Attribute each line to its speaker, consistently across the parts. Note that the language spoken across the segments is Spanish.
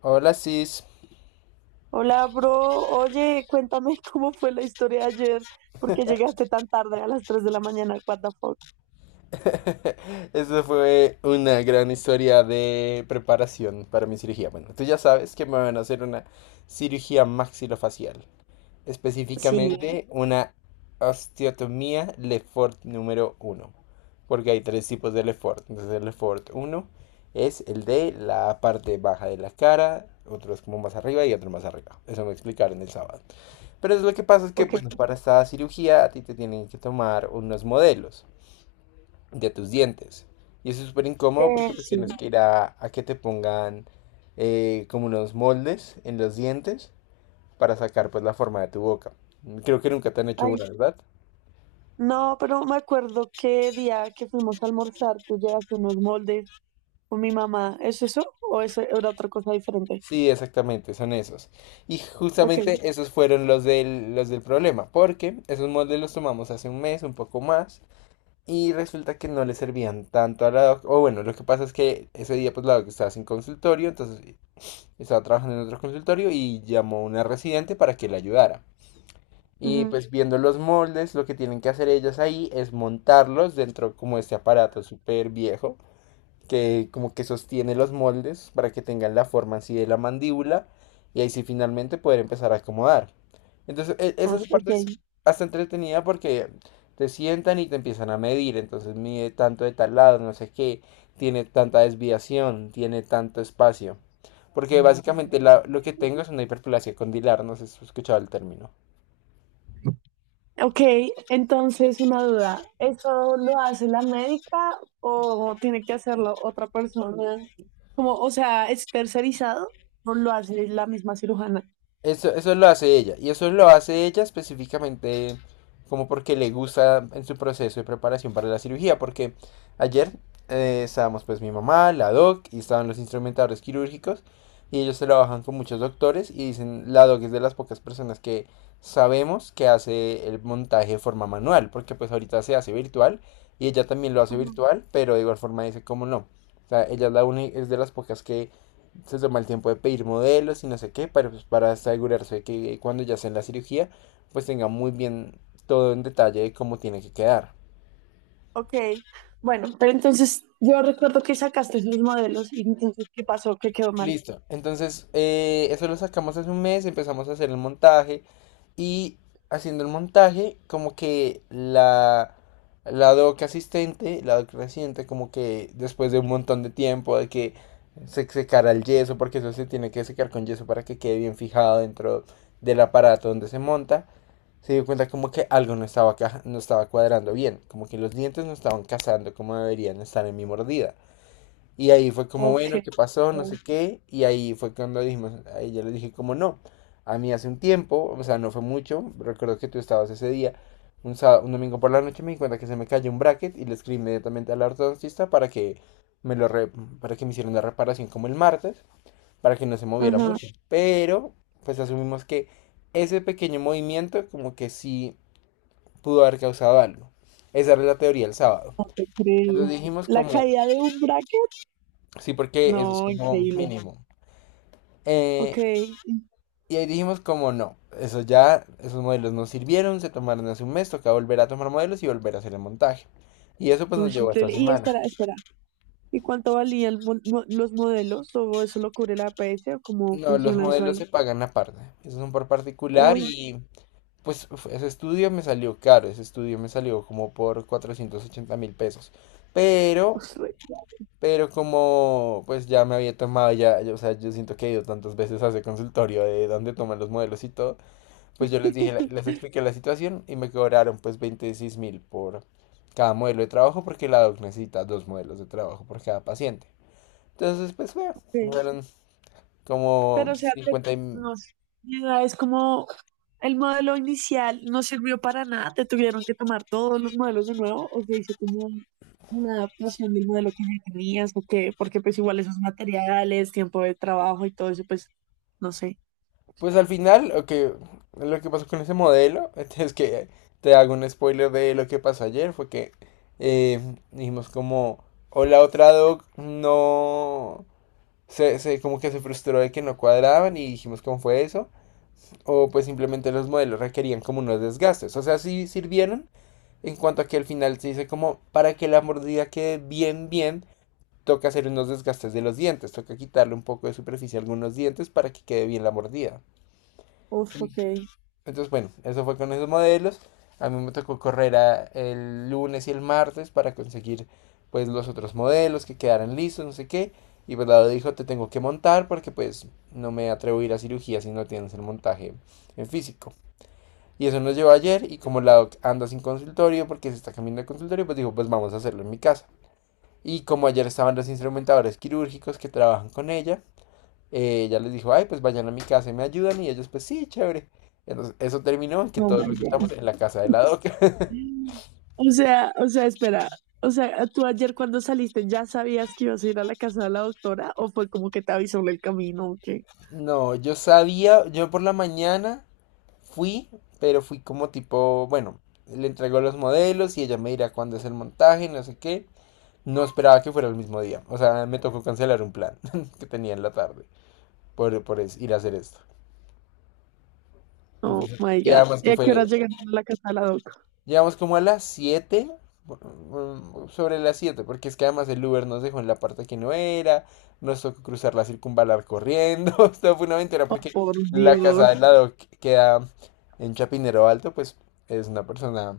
Speaker 1: Hola, Sis.
Speaker 2: Hola, bro. Oye, cuéntame cómo fue la historia de ayer, porque llegaste tan tarde a las 3 de la mañana. What the fuck?
Speaker 1: Eso fue una gran historia de preparación para mi cirugía. Bueno, tú ya sabes que me van a hacer una cirugía maxilofacial,
Speaker 2: Sí.
Speaker 1: específicamente una osteotomía Lefort número uno, porque hay tres tipos de Lefort. Entonces, el Lefort uno es el de la parte baja de la cara, otro es como más arriba y otro más arriba. Eso me explicaron el sábado. Pero es lo que pasa es que,
Speaker 2: Ok.
Speaker 1: bueno, para esta cirugía a ti te tienen que tomar unos modelos de tus dientes. Y eso es súper incómodo porque pues tienes
Speaker 2: Sí.
Speaker 1: que ir a que te pongan como unos moldes en los dientes para sacar pues la forma de tu boca. Creo que nunca te han hecho una,
Speaker 2: Ay,
Speaker 1: ¿verdad?
Speaker 2: no, pero me acuerdo qué día que fuimos a almorzar, tú llegaste unos moldes con mi mamá. ¿Es eso o eso era otra cosa diferente?
Speaker 1: Sí, exactamente, son esos. Y
Speaker 2: Ok.
Speaker 1: justamente esos fueron los del problema, porque esos moldes los tomamos hace un mes, un poco más, y resulta que no le servían tanto a la doc. O bueno, lo que pasa es que ese día pues la doc estaba sin consultorio, entonces estaba trabajando en otro consultorio y llamó a una residente para que la ayudara. Y
Speaker 2: Ujú,
Speaker 1: pues viendo los moldes, lo que tienen que hacer ellas ahí es montarlos dentro como de este aparato súper viejo, que como que sostiene los moldes para que tengan la forma así de la mandíbula y ahí sí finalmente poder empezar a acomodar. Entonces,
Speaker 2: no.
Speaker 1: esa
Speaker 2: Ok.
Speaker 1: parte es hasta entretenida porque te sientan y te empiezan a medir, entonces mide tanto de tal lado, no sé qué, tiene tanta desviación, tiene tanto espacio. Porque básicamente lo que tengo es una hiperplasia condilar, no sé si has escuchado el término.
Speaker 2: Ok, entonces una duda, ¿eso lo hace la médica o tiene que hacerlo otra persona? Como, o sea, ¿es tercerizado o lo hace la misma cirujana?
Speaker 1: Eso lo hace ella. Y eso lo hace ella específicamente como porque le gusta en su proceso de preparación para la cirugía. Porque ayer estábamos pues mi mamá, la doc y estaban los instrumentadores quirúrgicos. Y ellos trabajan con muchos doctores y dicen, la doc es de las pocas personas que sabemos que hace el montaje de forma manual. Porque pues ahorita se hace virtual y ella también lo hace
Speaker 2: Ujú.
Speaker 1: virtual, pero de igual forma dice, ¿cómo no? O sea, ella es, es de las pocas que se toma el tiempo de pedir modelos y no sé qué, para, pues, para asegurarse de que cuando ya sea en la cirugía, pues tenga muy bien todo en detalle de cómo tiene que quedar.
Speaker 2: Ok, bueno, pero entonces yo recuerdo que sacaste esos modelos y entonces, ¿qué pasó? ¿Qué quedó mal?
Speaker 1: Listo, entonces eso lo sacamos hace un mes, empezamos a hacer el montaje y haciendo el montaje, como que la doc asistente, la doc residente, como que después de un montón de tiempo de que se secara el yeso, porque eso se tiene que secar con yeso para que quede bien fijado dentro del aparato donde se monta, se dio cuenta como que algo no estaba, no estaba cuadrando bien, como que los dientes no estaban casando como deberían estar en mi mordida. Y ahí fue como,
Speaker 2: Ok.
Speaker 1: bueno, ¿qué pasó? No sé qué. Y ahí fue cuando dijimos, ahí yo le dije como no. A mí hace un tiempo, o sea, no fue mucho, recuerdo que tú estabas ese día, un domingo por la noche me di cuenta que se me cayó un bracket y le escribí inmediatamente al ortodoncista para que me lo re- para que me hicieran la reparación como el martes, para que no se moviera
Speaker 2: Ajá.
Speaker 1: mucho. Pero, pues asumimos que ese pequeño movimiento como que sí pudo haber causado algo. Esa era la teoría el sábado. Entonces
Speaker 2: Increíble.
Speaker 1: dijimos
Speaker 2: ¿La
Speaker 1: como,
Speaker 2: caída de un bracket?
Speaker 1: sí, porque eso es
Speaker 2: No,
Speaker 1: como
Speaker 2: increíble.
Speaker 1: mínimo. Eh,
Speaker 2: Ok.
Speaker 1: y ahí dijimos como no, eso ya, esos modelos no sirvieron, se tomaron hace un mes, toca volver a tomar modelos y volver a hacer el montaje. Y eso pues
Speaker 2: No,
Speaker 1: nos
Speaker 2: es
Speaker 1: llevó a esta
Speaker 2: increíble. Y
Speaker 1: semana.
Speaker 2: espera, espera, ¿y cuánto valían los modelos? ¿O eso lo cubre la APS? ¿O cómo
Speaker 1: No, los
Speaker 2: funciona eso
Speaker 1: modelos
Speaker 2: ahí?
Speaker 1: se pagan aparte, esos son por particular
Speaker 2: Uy,
Speaker 1: y pues uf, ese estudio me salió caro, ese estudio me salió como por 480 mil pesos. Pero
Speaker 2: pues,
Speaker 1: Pero como pues ya me había tomado, o sea, yo siento que he ido tantas veces a ese consultorio de dónde toman los modelos y todo, pues yo les dije, les expliqué la situación y me cobraron pues 26 mil por cada modelo de trabajo porque la doc necesita dos modelos de trabajo por cada paciente. Entonces pues fue,
Speaker 2: ok.
Speaker 1: fueron como
Speaker 2: Pero o sea,
Speaker 1: 50 y
Speaker 2: no sé, mi idea es como el modelo inicial no sirvió para nada, te tuvieron que tomar todos los modelos de nuevo, o se hizo como una adaptación del modelo que ya tenías, o qué, porque pues igual esos materiales, tiempo de trabajo y todo eso, pues no sé.
Speaker 1: pues al final, lo que pasó con ese modelo, es que te hago un spoiler de lo que pasó ayer, fue que eh, dijimos como, o la otra doc no, como que se frustró de que no cuadraban y dijimos cómo fue eso, o pues simplemente los modelos requerían como unos desgastes, o sea, sí sirvieron, en cuanto a que al final se dice como, para que la mordida quede bien, bien, toca hacer unos desgastes de los dientes, toca quitarle un poco de superficie a algunos dientes para que quede bien la mordida.
Speaker 2: Uf, ok.
Speaker 1: Entonces, bueno, eso fue con esos modelos. A mí me tocó correr el lunes y el martes para conseguir pues los otros modelos que quedaran listos, no sé qué. Y pues Lado dijo, te tengo que montar porque pues no me atrevo a ir a cirugía si no tienes el montaje en físico. Y eso nos llevó ayer y como Lado anda sin consultorio porque se está cambiando de consultorio, pues dijo, pues vamos a hacerlo en mi casa. Y como ayer estaban los instrumentadores quirúrgicos que trabajan con ella, ya les dijo, ay, pues vayan a mi casa y me ayudan. Y ellos, pues sí, chévere. Entonces, eso terminó en que
Speaker 2: Oh
Speaker 1: todos
Speaker 2: my
Speaker 1: resultamos
Speaker 2: God.
Speaker 1: en la casa de la doca.
Speaker 2: O sea, espera. O sea, ¿tú ayer cuando saliste ya sabías que ibas a ir a la casa de la doctora o fue como que te avisó en el camino o qué?
Speaker 1: No, yo sabía, yo por la mañana fui, pero fui como tipo, bueno, le entregó los modelos y ella me dirá cuándo es el montaje, no sé qué. No esperaba que fuera el mismo día. O sea, me tocó cancelar un plan que tenía en la tarde ir a hacer esto.
Speaker 2: Oh
Speaker 1: Entonces,
Speaker 2: my
Speaker 1: y
Speaker 2: God.
Speaker 1: además
Speaker 2: ¿Y
Speaker 1: que
Speaker 2: a qué
Speaker 1: fue
Speaker 2: hora llegaron a la casa de la doc?
Speaker 1: llegamos como a las 7 bueno, sobre las 7 porque es que además el Uber nos dejó en la parte que no era, nos tocó cruzar la circunvalar corriendo, esto fue una aventura
Speaker 2: Oh,
Speaker 1: porque
Speaker 2: por
Speaker 1: la casa
Speaker 2: Dios.
Speaker 1: del lado que queda en Chapinero Alto, pues es una persona...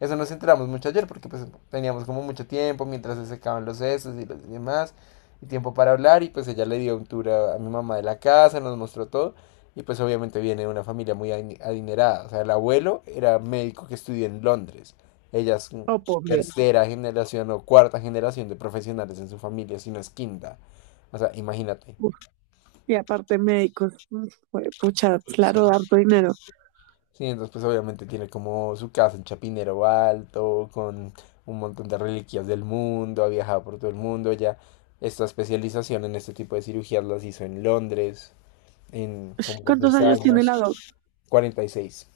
Speaker 1: Eso nos enteramos mucho ayer porque pues teníamos como mucho tiempo mientras se secaban los sesos y los demás, y tiempo para hablar y pues ella le dio un tour a mi mamá de la casa, nos mostró todo. Y pues obviamente viene de una familia muy adinerada. O sea, el abuelo era médico que estudió en Londres. Ella es
Speaker 2: Oh, por Dios.
Speaker 1: tercera generación o cuarta generación de profesionales en su familia, si no es quinta. O sea, imagínate.
Speaker 2: Uf. Y aparte médicos. Mm, Pucha, claro, harto dinero.
Speaker 1: Sí, entonces pues obviamente tiene como su casa en Chapinero Alto, con un montón de reliquias del mundo, ha viajado por todo el mundo, ya esta especialización en este tipo de cirugías las hizo en Londres, en como por
Speaker 2: ¿Cuántos
Speaker 1: seis
Speaker 2: años tiene la doc?
Speaker 1: años, 46,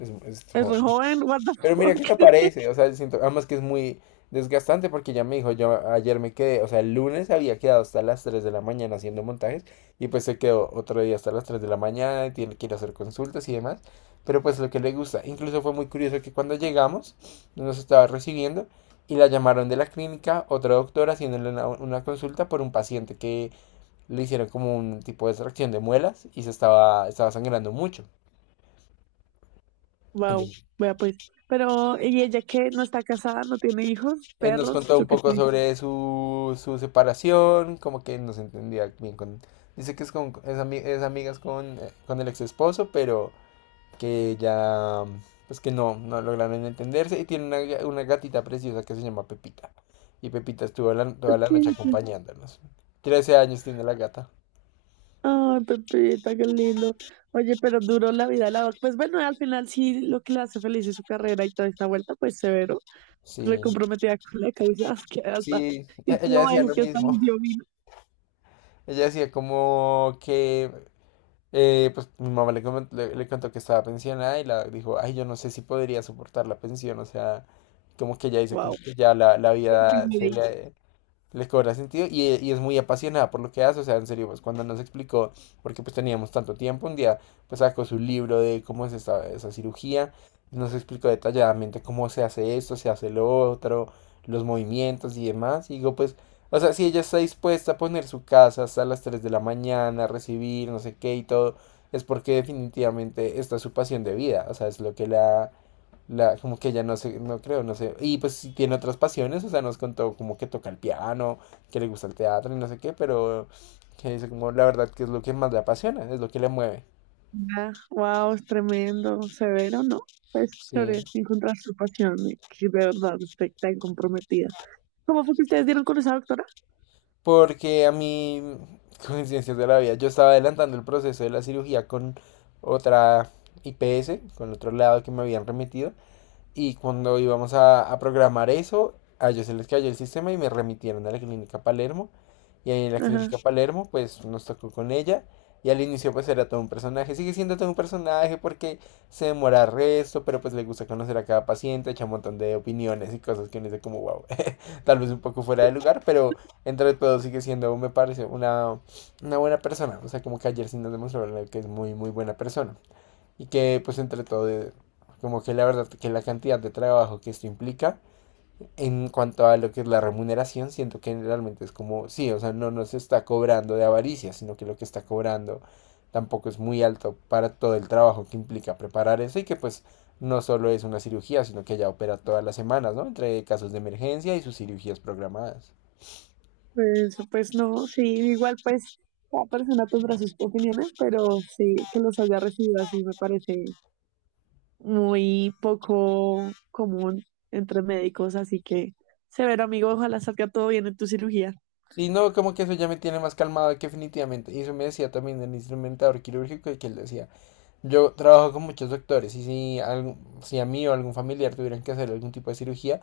Speaker 1: es
Speaker 2: Es re
Speaker 1: joven.
Speaker 2: joven, what the
Speaker 1: Pero mira que
Speaker 2: fuck.
Speaker 1: no parece, o sea, siento, además que es muy desgastante porque ya me dijo, yo ayer me quedé, o sea, el lunes había quedado hasta las 3 de la mañana haciendo montajes y pues se quedó otro día hasta las 3 de la mañana, y tiene que ir a hacer consultas y demás, pero pues lo que le gusta, incluso fue muy curioso que cuando llegamos nos estaba recibiendo y la llamaron de la clínica, otra doctora haciéndole una consulta por un paciente que le hicieron como un tipo de extracción de muelas y se estaba, estaba sangrando mucho.
Speaker 2: Wow, vea pues. Pero, ¿y ella qué? ¿No está casada? ¿No tiene hijos?
Speaker 1: Él nos
Speaker 2: ¿Perros?
Speaker 1: contó
Speaker 2: Yo
Speaker 1: un
Speaker 2: qué
Speaker 1: poco sobre su separación, como que no se entendía bien con... Dice que es, con, es, es amigas con el ex esposo, pero que ya, pues que no, no lograron entenderse y tiene una gatita preciosa que se llama Pepita. Y Pepita estuvo toda la noche
Speaker 2: sé.
Speaker 1: acompañándonos. 13 años tiene la gata.
Speaker 2: Ay, Pepita, qué lindo. Oye, pero duró la vida de la doc. Pues bueno, al final sí lo que le hace feliz es su carrera y toda esta vuelta, pues severo,
Speaker 1: Sí,
Speaker 2: recomprometida con la causa, que hasta,
Speaker 1: sí,
Speaker 2: y que
Speaker 1: ella
Speaker 2: mamá
Speaker 1: decía
Speaker 2: dijo
Speaker 1: lo
Speaker 2: que hasta
Speaker 1: mismo.
Speaker 2: les dio vino.
Speaker 1: Ella decía como que pues mi mamá le contó que estaba pensionada y la dijo, ay, yo no sé si podría soportar la pensión, o sea, como que ya dice, como
Speaker 2: Wow.
Speaker 1: que ya la vida se le, les cobra sentido y es muy apasionada por lo que hace, o sea, en serio, pues cuando nos explicó, porque pues teníamos tanto tiempo, un día pues sacó su libro de cómo es esta, esa cirugía, nos explicó detalladamente cómo se hace esto, se hace lo otro, los movimientos y demás, y digo pues, o sea, si ella está dispuesta a poner su casa hasta las 3 de la mañana, a recibir no sé qué y todo, es porque definitivamente esta es su pasión de vida, o sea, es lo que como que ella no sé, no creo, no sé. Y pues sí tiene otras pasiones, o sea, nos contó como que toca el piano, que le gusta el teatro y no sé qué, pero que dice como la verdad que es lo que más le apasiona, es lo que le mueve.
Speaker 2: Wow, es tremendo, severo, ¿no? Pues
Speaker 1: Sí.
Speaker 2: chévere encontrar su pasión y que de verdad esté tan comprometida. ¿Cómo fue que ustedes dieron con esa doctora?
Speaker 1: Porque a mí, coincidencias de la vida, yo estaba adelantando el proceso de la cirugía con otra IPS, con otro lado que me habían remitido. Y cuando íbamos a programar eso, a ellos se les cayó el sistema y me remitieron a la clínica Palermo. Y ahí en la clínica
Speaker 2: Ajá.
Speaker 1: Palermo, pues nos tocó con ella. Y al inicio pues era todo un personaje. Sigue siendo todo un personaje porque se demora resto, pero pues le gusta conocer a cada paciente, echa un montón de opiniones y cosas que uno dice como wow, tal vez un poco fuera de lugar, pero entre todo sigue siendo, me parece, una buena persona. O sea, como que ayer sí nos demostraron que es muy, muy buena persona y que pues entre todo, como que la verdad que la cantidad de trabajo que esto implica en cuanto a lo que es la remuneración, siento que realmente es como, sí, o sea, no nos está cobrando de avaricia, sino que lo que está cobrando tampoco es muy alto para todo el trabajo que implica preparar eso y que pues no solo es una cirugía, sino que ella opera todas las semanas, ¿no? Entre casos de emergencia y sus cirugías programadas.
Speaker 2: Pues, pues no, sí, igual pues cada persona tendrá sus opiniones, pero sí que los haya recibido así me parece muy poco común entre médicos, así que severo amigo, ojalá salga todo bien en tu cirugía.
Speaker 1: Sí, no, como que eso ya me tiene más calmado que definitivamente. Y eso me decía también el instrumentador quirúrgico y que él decía, yo trabajo con muchos doctores y si, si a mí o algún familiar tuvieran que hacer algún tipo de cirugía,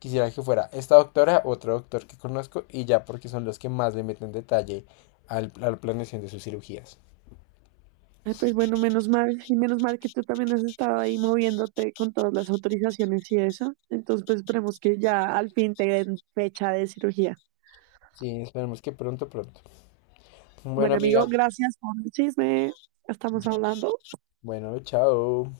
Speaker 1: quisiera que fuera esta doctora, otro doctor que conozco y ya porque son los que más le meten detalle a la planeación de sus cirugías.
Speaker 2: Ay, pues bueno, menos mal, y menos mal que tú también has estado ahí moviéndote con todas las autorizaciones y eso. Entonces, pues esperemos que ya al fin te den fecha de cirugía.
Speaker 1: Sí, esperemos que pronto, pronto. Bueno,
Speaker 2: Bueno,
Speaker 1: amiga.
Speaker 2: amigo, gracias por el chisme. Estamos hablando.
Speaker 1: Bueno, chao.